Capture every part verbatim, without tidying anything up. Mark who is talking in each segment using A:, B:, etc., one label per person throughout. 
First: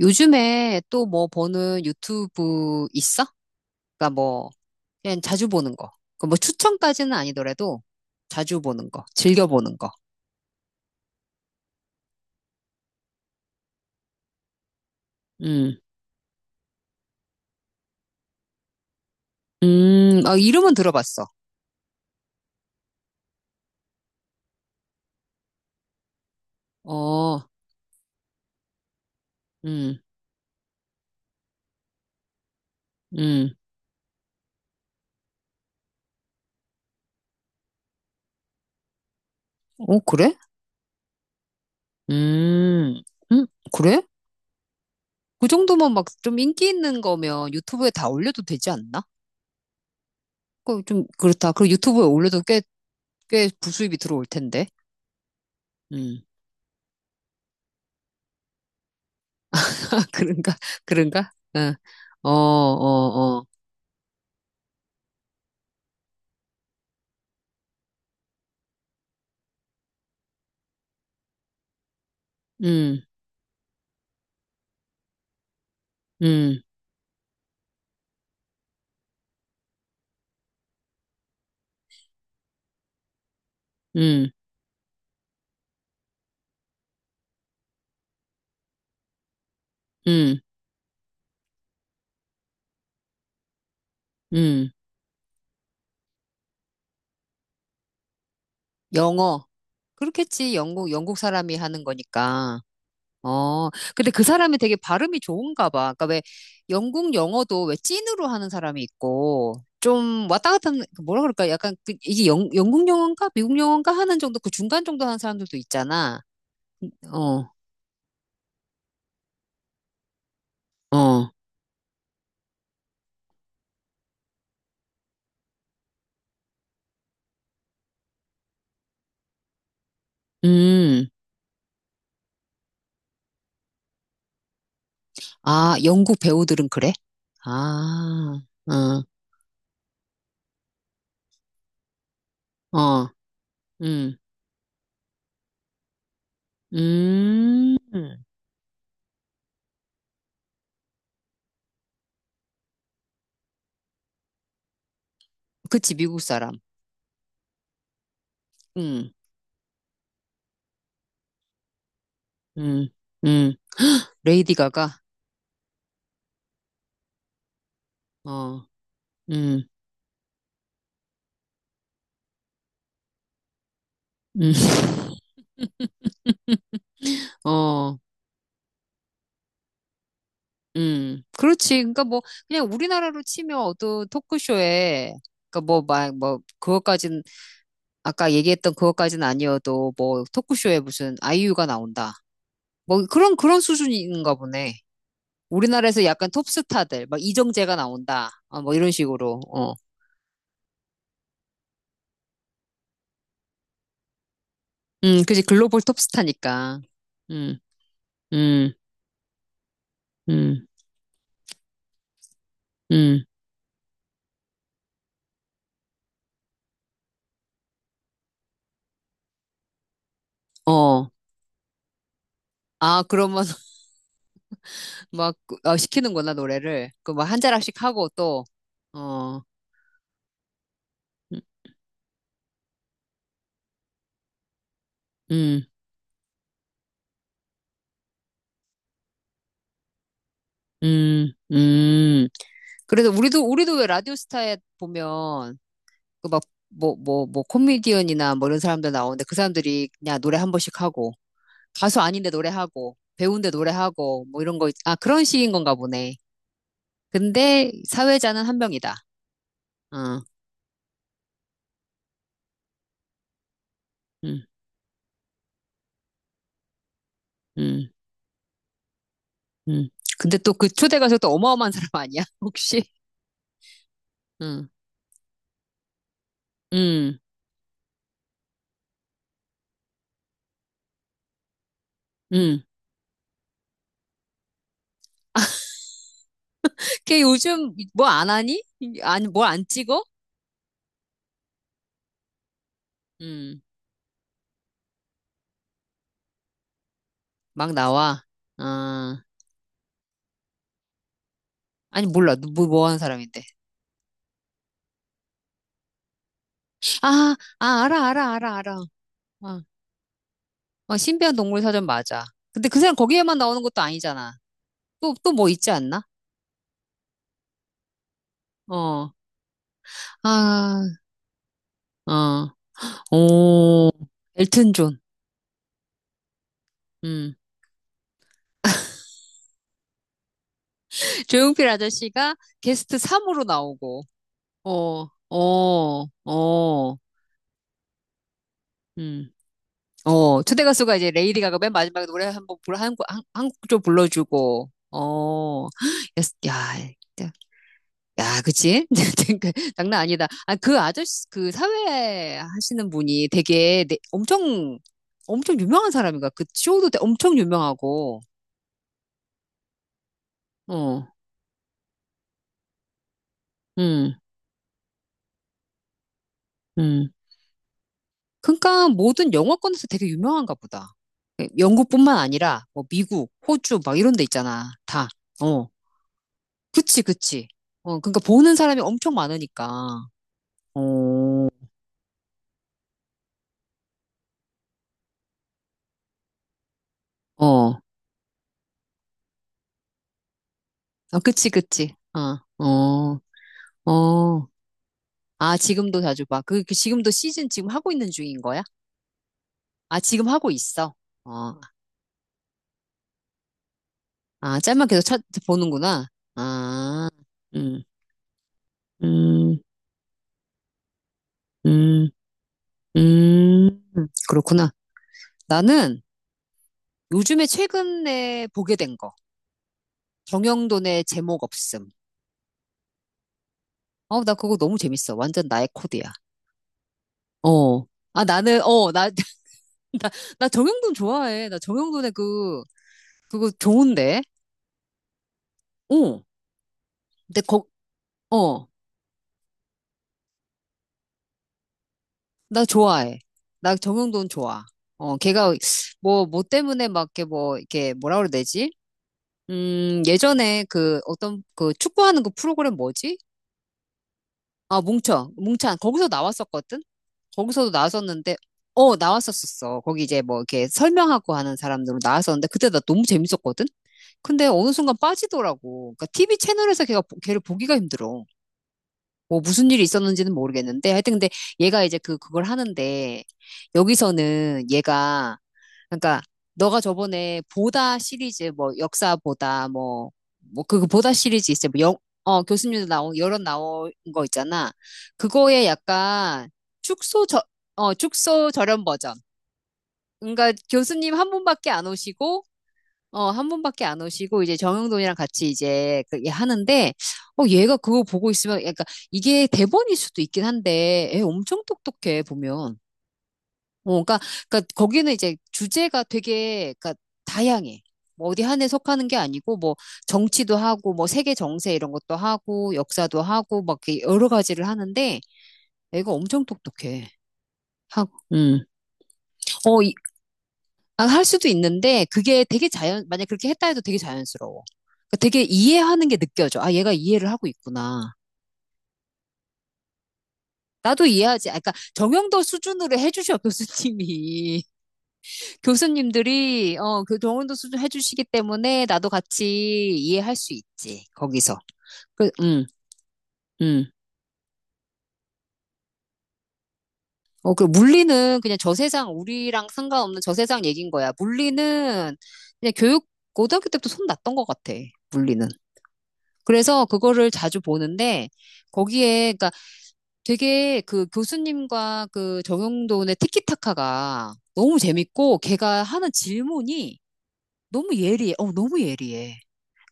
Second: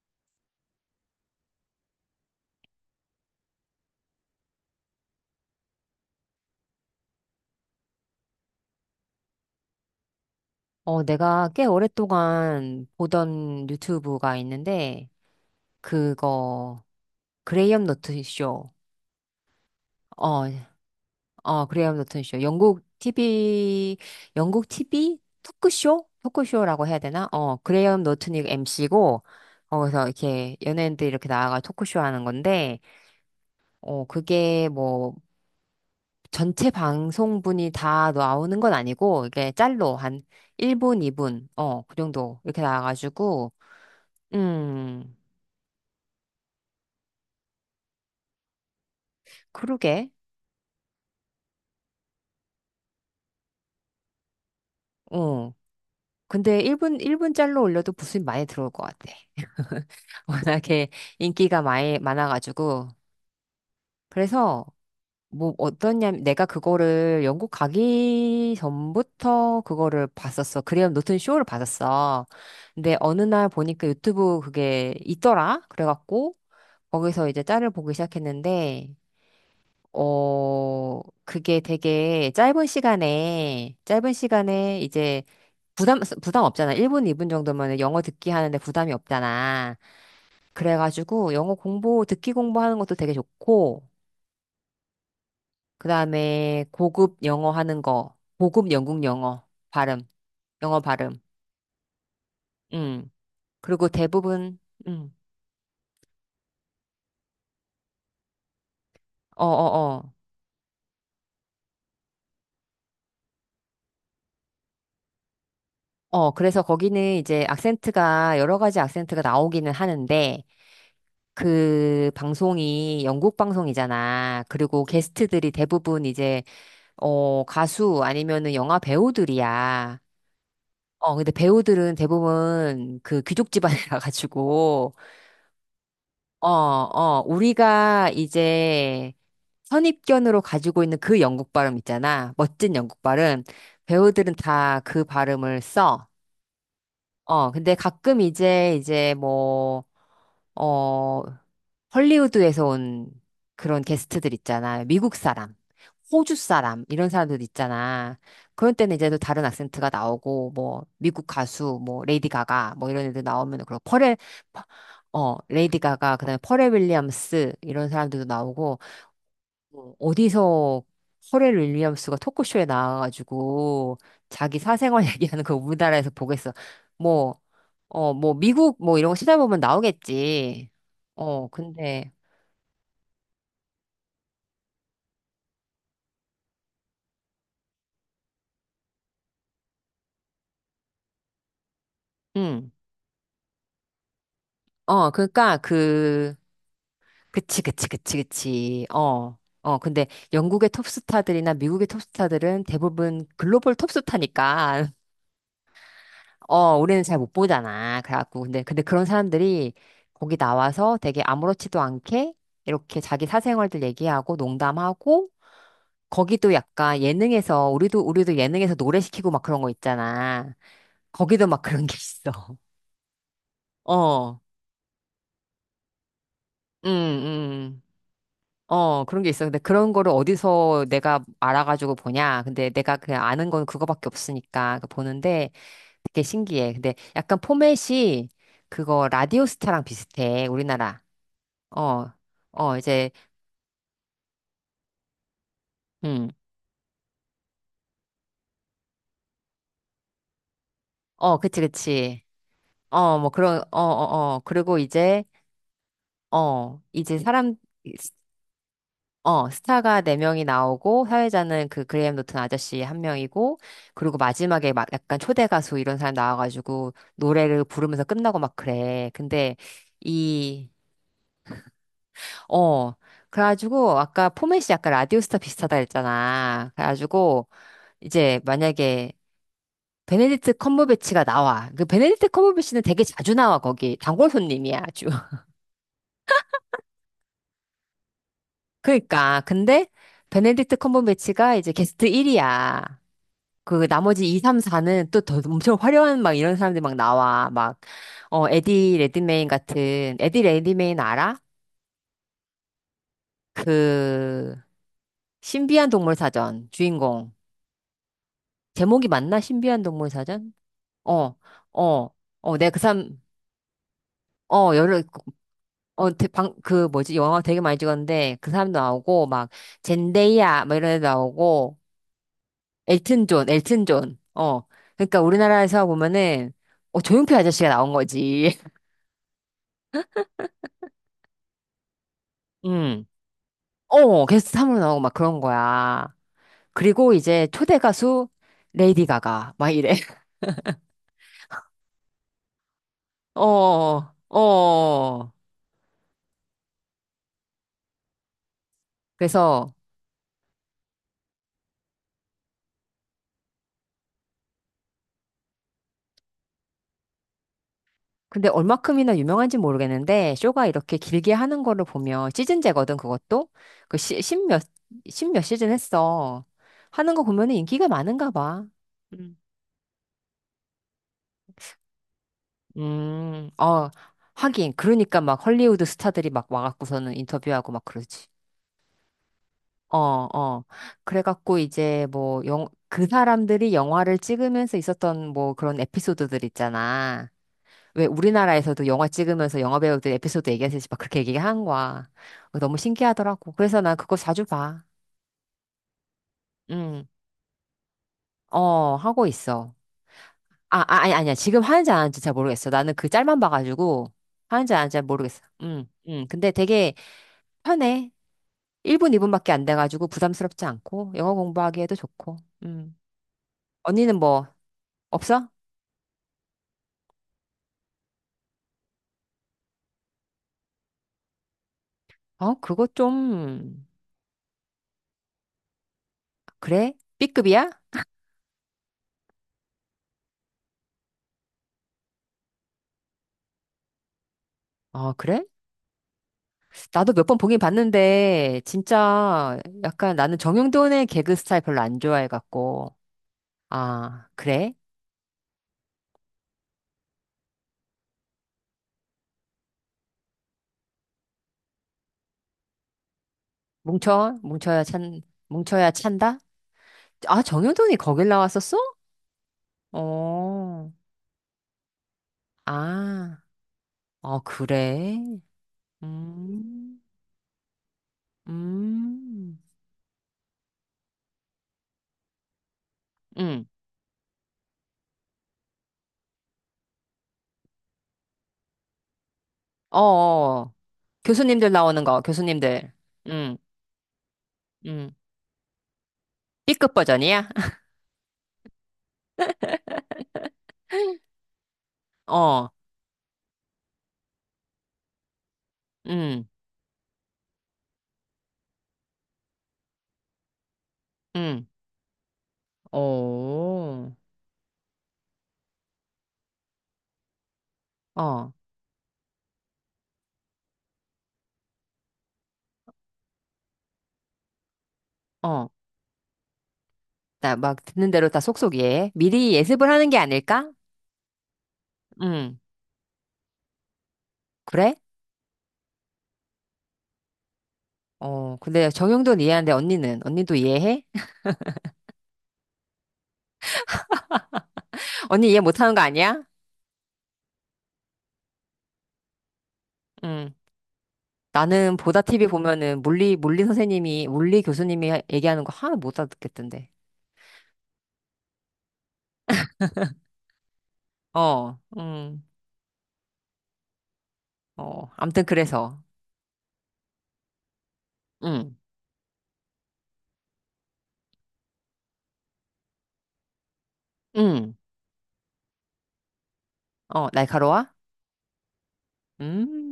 A: 요즘에 또 뭐 보는 유튜브 있어? 그러니까 뭐 그냥 자주 보는 거. 그뭐 추천까지는 아니더라도 자주 보는 거, 즐겨 보는 거.
B: 어, 내가 꽤 오랫동안 보던 유튜브가 있는데,
A: 음,
B: 그거, 그레이엄 노튼 쇼.
A: 음, 아,
B: 어,
A: 이름은 들어봤어.
B: 어, 그레이엄 노튼 쇼. 영국 티비, 영국 티비? 토크쇼? 토크쇼라고 해야 되나?
A: 어,
B: 어, 그레이엄 노튼이 엠씨고,
A: 음,
B: 거기서 이렇게 연예인들 이렇게 이 나와가 토크쇼 하는 건데,
A: 음,
B: 어, 그게 뭐, 전체 방송분이 다 나오는 건 아니고, 이게 짤로
A: 오,
B: 한
A: 그래?
B: 일 분, 이 분, 어, 그 정도 이렇게
A: 음, 음,
B: 나와가지고,
A: 그래?
B: 음.
A: 그 정도면 막 좀 인기 있는 거면 유튜브에 다 올려도 되지 않나?
B: 그러게.
A: 그 좀 그렇다. 그리고 유튜브에 올려도 꽤, 꽤 부수입이 들어올 텐데.
B: 어.
A: 음,
B: 근데 일 분, 일분 짤로 올려도 부수입 많이 들어올 것 같아.
A: 그런가?
B: 워낙에
A: 그런가?
B: 인기가
A: 응,
B: 많이,
A: 어, 어,
B: 많아가지고.
A: 어,
B: 그래서, 뭐, 어떠냐, 내가 그거를 영국 가기 전부터 그거를 봤었어. 그레이엄 노튼 쇼를 봤었어. 근데
A: 음.
B: 어느 날 보니까 유튜브 그게 있더라? 그래갖고,
A: 음,
B: 거기서 이제 짤을 보기 시작했는데, 어, 그게 되게 짧은 시간에, 짧은
A: 음,
B: 시간에 이제 부담, 부담 없잖아. 일 분, 이 분 정도면 영어 듣기 하는데 부담이 없잖아.
A: 음,
B: 그래가지고 영어 공부, 듣기 공부하는 것도 되게 좋고,
A: 음.
B: 그 다음에 고급 영어 하는 거, 고급 영국
A: 영어.
B: 영어, 발음,
A: 그렇겠지.
B: 영어
A: 영국, 영국
B: 발음.
A: 사람이 하는 거니까.
B: 음.
A: 어.
B: 그리고
A: 근데 그 사람이
B: 대부분,
A: 되게
B: 음.
A: 발음이 좋은가 봐. 그러니까 왜 영국 영어도 왜 찐으로 하는 사람이
B: 어,
A: 있고
B: 어, 어.
A: 좀 왔다 갔다 하는, 그 뭐라 그럴까? 약간 그 이게 영, 영국 영어인가? 미국 영어인가? 하는 정도 그 중간 정도 하는 사람들도 있잖아.
B: 어, 그래서 거기는 이제
A: 어,
B: 악센트가, 여러 가지 악센트가 나오기는 하는데,
A: 어.
B: 그 방송이 영국 방송이잖아. 그리고 게스트들이 대부분 이제 어, 가수 아니면은 영화 배우들이야.
A: 음.
B: 어, 근데 배우들은 대부분 그 귀족 집안에 가가지고,
A: 아, 영국
B: 어,
A: 배우들은 그래?
B: 어, 우리가
A: 아, 어,
B: 이제 선입견으로 가지고 있는 그 영국 발음 있잖아. 멋진 영국
A: 어.
B: 발음.
A: 음,
B: 배우들은 다 그 발음을 써. 어, 근데
A: 음.
B: 가끔 이제, 이제 뭐, 어, 헐리우드에서 온 그런 게스트들 있잖아. 미국 사람,
A: 그치, 미국
B: 호주
A: 사람.
B: 사람, 이런 사람들 있잖아. 그런 때는 이제
A: 음.
B: 또 다른 악센트가 나오고, 뭐, 미국 가수, 뭐, 레이디 가가,
A: 음,
B: 뭐, 이런 애들
A: 음,
B: 나오면, 그리고 펄에,
A: 레이디 가가,
B: 어, 레이디 가가, 그 다음에 펄에 윌리엄스, 이런 사람들도
A: 어,
B: 나오고,
A: 음,
B: 뭐 어디서 퍼렐 윌리엄스가 토크쇼에 나와가지고
A: 음,
B: 자기 사생활 얘기하는 거 우리나라에서 보겠어. 뭐,
A: 어,
B: 어, 뭐 미국 뭐 이런 거 찾아보면 나오겠지.
A: 음,
B: 어,
A: 그렇지. 그러니까
B: 근데,
A: 뭐, 그냥 우리나라로 치면 어떤 토크쇼에, 그러니까 뭐, 막, 뭐, 그것까진, 아까 얘기했던 그것까진 아니어도, 뭐, 토크쇼에 무슨 아이유가 나온다.
B: 응.
A: 뭐, 그런, 그런 수준인가 보네.
B: 어, 그러니까
A: 우리나라에서 약간
B: 그,
A: 톱스타들, 막
B: 그치,
A: 이정재가
B: 그치, 그치,
A: 나온다. 아, 뭐,
B: 그치.
A: 이런
B: 어.
A: 식으로, 어.
B: 어, 근데 영국의 톱스타들이나 미국의 톱스타들은 대부분 글로벌 톱스타니까
A: 음, 그지. 글로벌
B: 어,
A: 톱스타니까.
B: 우리는 잘 못
A: 음,
B: 보잖아. 그래갖고, 근데,
A: 음,
B: 근데 그런 사람들이 거기
A: 음,
B: 나와서 되게 아무렇지도 않게 이렇게
A: 음,
B: 자기 사생활들 얘기하고 농담하고, 거기도 약간 예능에서, 우리도, 우리도 예능에서 노래 시키고 막 그런 거 있잖아.
A: 어.
B: 거기도 막 그런 게 있어.
A: 아, 그러면
B: 어,
A: 막 그, 어, 시키는구나
B: 응,
A: 노래를 그 막 한
B: 응,
A: 자락씩 하고
B: 어, 그런 게
A: 또어
B: 있어. 근데 그런 거를 어디서 내가
A: 음,
B: 알아가지고 보냐. 근데 내가 그냥 아는 건 그거밖에 없으니까 그 보는데
A: 음,
B: 되게 신기해. 근데 약간 포맷이 그거 라디오스타랑 비슷해. 우리나라.
A: 음.
B: 어,
A: 음.
B: 어,
A: 그래서
B: 이제,
A: 우리도, 우리도 왜 라디오스타에 보면, 그
B: 음,
A: 막, 뭐, 뭐, 뭐, 코미디언이나 뭐 이런 사람들 나오는데 그 사람들이 그냥 노래 한 번씩 하고,
B: 어, 그치,
A: 가수
B: 그치.
A: 아닌데 노래하고,
B: 어, 뭐,
A: 배우인데
B: 그런, 어,
A: 노래하고,
B: 어, 어.
A: 뭐 이런 거, 있-
B: 그리고
A: 아,
B: 이제,
A: 그런 식인 건가 보네.
B: 어, 이제 사람,
A: 근데 사회자는 한 명이다.
B: 어, 스타가
A: 어,
B: 네명이 나오고, 사회자는 그 그레이엄 노튼 아저씨 한명이고 그리고
A: 음,
B: 마지막에 막 약간 초대 가수 이런 사람 나와가지고, 노래를
A: 음,
B: 부르면서 끝나고 막 그래. 근데,
A: 음. 근데 또
B: 이,
A: 그 초대 가수 또 어마어마한 사람 아니야? 혹시?
B: 어, 그래가지고, 아까 포맷이
A: 음,
B: 약간 라디오스타 비슷하다 했잖아.
A: 음,
B: 그래가지고, 이제 만약에, 베네딕트 컴버배치가 나와. 그 베네딕트
A: 음.
B: 컴버배치는 되게 자주 나와 거기. 단골 손님이야 아주.
A: 걔 요즘 뭐 안 하니? 아니,
B: 그러니까
A: 뭘 안
B: 근데
A: 찍어?
B: 베네딕트 컴버배치가 이제 게스트 일이야.
A: 음,
B: 그 나머지 이, 삼, 사는 또 더 엄청 화려한 막 이런 사람들이 막 나와.
A: 막
B: 막
A: 나와.
B: 어 에디
A: 아,
B: 레드메인 같은 에디 레드메인 알아?
A: 아니, 몰라. 누 뭐, 뭐 하는 사람인데.
B: 그 신비한 동물 사전 주인공.
A: 아, 아, 알아, 알아, 알아, 알아.
B: 제목이 맞나?
A: 아,
B: 신비한 동물 사전?
A: 어,
B: 어.
A: 신비한 동물 사전
B: 어.
A: 맞아.
B: 어,
A: 근데
B: 내가 그
A: 그 사람
B: 사람,
A: 거기에만 나오는 것도 아니잖아.
B: 어, 여러,
A: 또, 또 뭐 있지 않나?
B: 어, 대- 방, 그 뭐지? 영화 되게 많이 찍었는데 그 사람도
A: 어,
B: 나오고 막 젠데이아 막
A: 아,
B: 이런 애도 나오고
A: 어,
B: 엘튼 존, 엘튼
A: 오,
B: 존. 어.
A: 엘튼 존.
B: 그러니까 우리나라에서 보면은 어,
A: 음.
B: 조용필 아저씨가 나온 거지.
A: 조용필 아저씨가 게스트
B: 음.
A: 삼으로 나오고,
B: 어, 게스트 삼으로 나오고
A: 어,
B: 막 그런
A: 어,
B: 거야.
A: 어,
B: 그리고 이제 초대 가수 레이디
A: 음.
B: 가가 막 이래.
A: 어, 초대 가수가 이제 레이디 가가 맨 마지막에 노래 한번 불, 한국, 한, 한국 좀
B: 어.
A: 불러주고,
B: 어.
A: 어, 야, 야, 야, 그치? 그
B: 그래서
A: 장난 아니다. 아, 그 아저씨, 그 사회 하시는 분이 되게 내- 엄청, 엄청 유명한 사람인가? 그 쇼도 되- 엄청 유명하고,
B: 근데 얼마큼이나 유명한지 모르겠는데 쇼가 이렇게
A: 어,
B: 길게 하는 거를 보면 시즌제거든 그것도 그
A: 음,
B: 시, 십몇 십몇 시즌 했어
A: 음.
B: 하는 거 보면은 인기가 많은가 봐.
A: 그러니까 모든
B: 음.
A: 영어권에서 되게 유명한가 보다. 영국뿐만 아니라, 뭐 미국,
B: 음,
A: 호주,
B: 어,
A: 막 이런 데 있잖아.
B: 하긴
A: 다.
B: 그러니까 막
A: 어.
B: 헐리우드 스타들이 막
A: 그치,
B: 와갖고서는
A: 그치.
B: 인터뷰하고 막
A: 어, 그러니까
B: 그러지.
A: 보는 사람이 엄청
B: 어,
A: 많으니까.
B: 어.
A: 어,
B: 그래갖고 이제 뭐 영, 그 사람들이 영화를 찍으면서 있었던 뭐 그런 에피소드들 있잖아.
A: 어,
B: 왜 우리나라에서도 영화 찍으면서 영화 배우들 에피소드 얘기하듯이 막
A: 어,
B: 그렇게
A: 그치,
B: 얘기한
A: 그치.
B: 거야. 어,
A: 어,
B: 너무
A: 어,
B: 신기하더라고. 그래서 난 그거 자주
A: 어.
B: 봐.
A: 아, 지금도 자주 봐. 그, 그
B: 응.
A: 지금도 시즌 지금 하고 있는 중인 거야?
B: 어, 하고 있어.
A: 아, 지금 하고
B: 아, 아,
A: 있어.
B: 아니, 아니야.
A: 어,
B: 지금 하는지 안 하는지 잘 모르겠어. 나는 그 짤만 봐가지고
A: 아,
B: 하는지 안
A: 짤만
B: 하는지 잘
A: 계속 찾,
B: 모르겠어. 응,
A: 보는구나.
B: 응. 근데 되게
A: 아, 음,
B: 편해. 일 분, 이 분밖에
A: 음,
B: 안 돼가지고 부담스럽지 않고 영어 공부하기에도
A: 음,
B: 좋고. 응.
A: 음.
B: 언니는 뭐
A: 그렇구나.
B: 없어?
A: 나는 요즘에 최근에 보게 된 거. 정형돈의 제목 없음.
B: 어, 그거 좀
A: 어, 나 그거 너무 재밌어. 완전 나의 코드야.
B: 그래? B급이야?
A: 어. 아, 나는, 어, 나, 나 정형돈 좋아해. 나 정형돈의 그, 그거 좋은데?
B: 어, 그래?
A: 어.
B: 나도 몇 번
A: 근데
B: 보긴
A: 거,
B: 봤는데,
A: 어.
B: 진짜 약간 나는 정용돈의 개그 스타일 별로 안
A: 나
B: 좋아해갖고.
A: 좋아해. 나
B: 아,
A: 정형돈 좋아.
B: 그래?
A: 어, 걔가, 뭐, 뭐 때문에 막, 이렇게 뭐, 이렇게, 뭐라 그래야 되지? 음, 예전에 그, 어떤, 그, 축구하는 그 프로그램 뭐지?
B: 뭉쳐?
A: 아,
B: 뭉쳐야 찬,
A: 뭉쳐. 뭉찬.
B: 뭉쳐야
A: 거기서
B: 찬다?
A: 나왔었거든?
B: 아,
A: 거기서도
B: 정용돈이 거길
A: 나왔었는데,
B: 나왔었어?
A: 어, 나왔었었어. 거기 이제 뭐, 이렇게
B: 어,
A: 설명하고 하는 사람들로 나왔었는데, 그때 나 너무
B: 아,
A: 재밌었거든?
B: 어,
A: 근데 어느 순간
B: 그래?
A: 빠지더라고. 그러니까 티비 채널에서 걔가
B: 음,
A: 보- 걔를 보기가 힘들어. 뭐
B: 음,
A: 무슨 일이 있었는지는 모르겠는데 하여튼 근데 얘가 이제 그 그걸 하는데
B: 음,
A: 여기서는 얘가 그러니까 너가 저번에 보다 시리즈 뭐 역사 보다
B: 어,
A: 뭐
B: 어.
A: 뭐
B: 어.
A: 그 그 보다 시리즈 있어
B: 교수님들 나오는 거,
A: 뭐영어 교수님도
B: 교수님들.
A: 나온 여러
B: 음,
A: 나온 거 있잖아.
B: 음.
A: 그거에 약간
B: B급
A: 축소 저
B: 버전이야?
A: 어 축소 저렴 버전. 그러니까 교수님 한 분밖에 안 오시고
B: 어,
A: 어, 한 분밖에 안 오시고, 이제 정영돈이랑 같이 이제 그, 얘
B: 음,
A: 하는데, 어, 얘가 그거 보고 있으면, 그러니까 이게 대본일 수도 있긴 한데, 애 엄청
B: 음,
A: 똑똑해, 보면. 어,
B: 오,
A: 그러니까, 그러니까 거기는 이제 주제가 되게, 그러니까 다양해. 뭐 어디
B: 어,
A: 한 해 속하는 게 아니고, 뭐, 정치도 하고, 뭐, 세계 정세 이런 것도 하고, 역사도 하고, 막 이렇게 여러 가지를 하는데,
B: 어.
A: 애가 엄청 똑똑해.
B: 나 막 듣는
A: 하고,
B: 대로 다
A: 음.
B: 속속이해. 미리
A: 어,
B: 예습을 하는 게 아닐까?
A: 아, 할 수도 있는데 그게
B: 응.
A: 되게 자연, 만약 그렇게 했다 해도 되게 자연스러워.
B: 그래?
A: 그러니까 되게 이해하는 게 느껴져. 아, 얘가 이해를 하고 있구나.
B: 어, 근데 정형돈 이해하는데 언니는? 언니도 이해해?
A: 나도 이해하지. 아, 그러니까 정형도 수준으로 해주셔, 교수님이.
B: 언니 이해 못하는 거 아니야?
A: 교수님들이, 어, 그 정형도 수준 해주시기 때문에 나도 같이 이해할
B: 응.
A: 수 있지, 거기서.
B: 나는 보다
A: 그,
B: 티비
A: 음,
B: 보면은 물리, 물리
A: 음.
B: 선생님이, 물리 교수님이 하- 얘기하는 거 하나 못 알아듣겠던데.
A: 어, 그 물리는 그냥 저 세상, 우리랑 상관없는 저 세상 얘기인 거야.
B: 어,
A: 물리는
B: 음,
A: 그냥 교육, 고등학교 때부터 손 났던 것 같아,
B: 어, 암튼
A: 물리는.
B: 그래서.
A: 그래서 그거를 자주 보는데
B: 응,
A: 거기에 그러니까 되게 그 교수님과 그 정용돈의 티키타카가
B: 응.
A: 너무 재밌고 걔가 하는 질문이
B: 어, 날카로워?
A: 너무 예리해. 어, 너무 예리해.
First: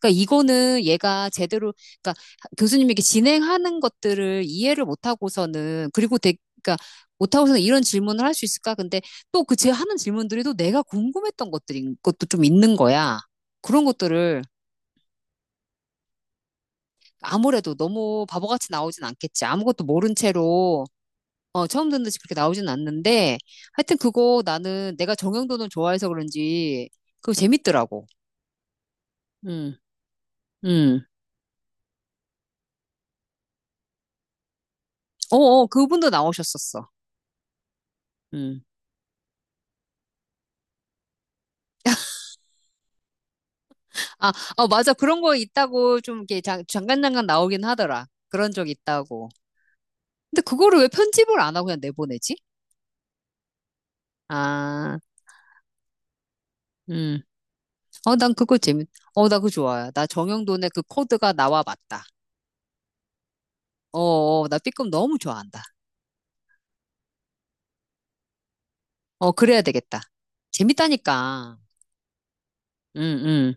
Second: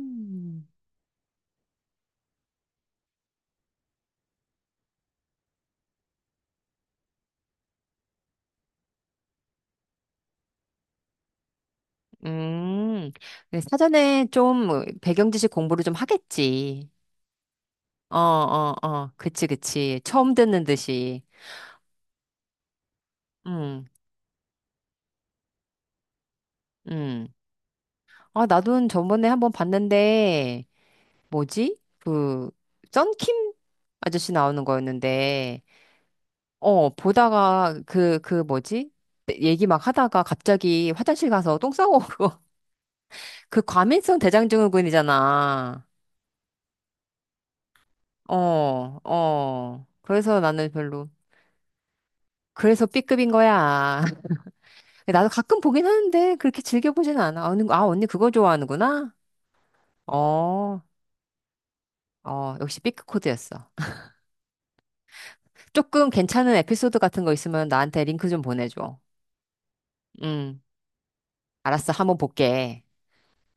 A: 그러니까 이거는 얘가 제대로 그러니까 교수님에게 진행하는 것들을 이해를 못 하고서는 그리고 되게 그러니까 못 하고서는 이런 질문을 할 수 있을까? 근데 또 그 제 하는 질문들이 또 내가 궁금했던 것들인 것도 좀 있는
B: 음.
A: 거야.
B: 근데
A: 그런
B: 사전에
A: 것들을
B: 좀 뭐 배경 지식 공부를 좀 하겠지.
A: 아무래도
B: 어,
A: 너무 바보같이
B: 어,
A: 나오진
B: 어.
A: 않겠지.
B: 그치,
A: 아무것도
B: 그치.
A: 모른
B: 처음 듣는
A: 채로,
B: 듯이.
A: 어, 처음 듣는 듯이 그렇게 나오진 않는데,
B: 응,
A: 하여튼 그거 나는 내가 정형돈을 좋아해서 그런지,
B: 응.
A: 그거 재밌더라고.
B: 아, 나도 저번에 한번
A: 음,
B: 봤는데,
A: 음.
B: 뭐지? 그, 썬킴 아저씨 나오는 거였는데,
A: 어어, 그분도 나오셨었어.
B: 어, 보다가 그, 그
A: 음.
B: 뭐지? 얘기 막 하다가 갑자기 화장실 가서 똥 싸고, 그 과민성
A: 아, 어, 맞아. 그런 거
B: 대장증후군이잖아.
A: 있다고 좀 이렇게 잠- 잠깐잠깐 나오긴 하더라.
B: 어,
A: 그런 적 있다고.
B: 어. 그래서
A: 근데
B: 나는
A: 그거를 왜
B: 별로.
A: 편집을 안 하고 그냥 내보내지?
B: 그래서 B급인 거야.
A: 아,
B: 나도 가끔 보긴 하는데, 그렇게 즐겨보진
A: 음.
B: 않아. 아, 언니, 아, 언니
A: 어,
B: 그거
A: 난 그거 재밌,
B: 좋아하는구나?
A: 어, 나 그거 좋아요. 나 정형돈의
B: 어,
A: 그 코드가 나와 맞다.
B: 어, 역시 삐크 코드였어.
A: 어, 어, 나 B급 너무 좋아한다.
B: 조금 괜찮은 에피소드 같은 거 있으면 나한테 링크 좀 보내줘.
A: 어, 그래야 되겠다.
B: 응,
A: 재밌다니까.
B: 알았어. 한번 볼게.
A: 응, 응.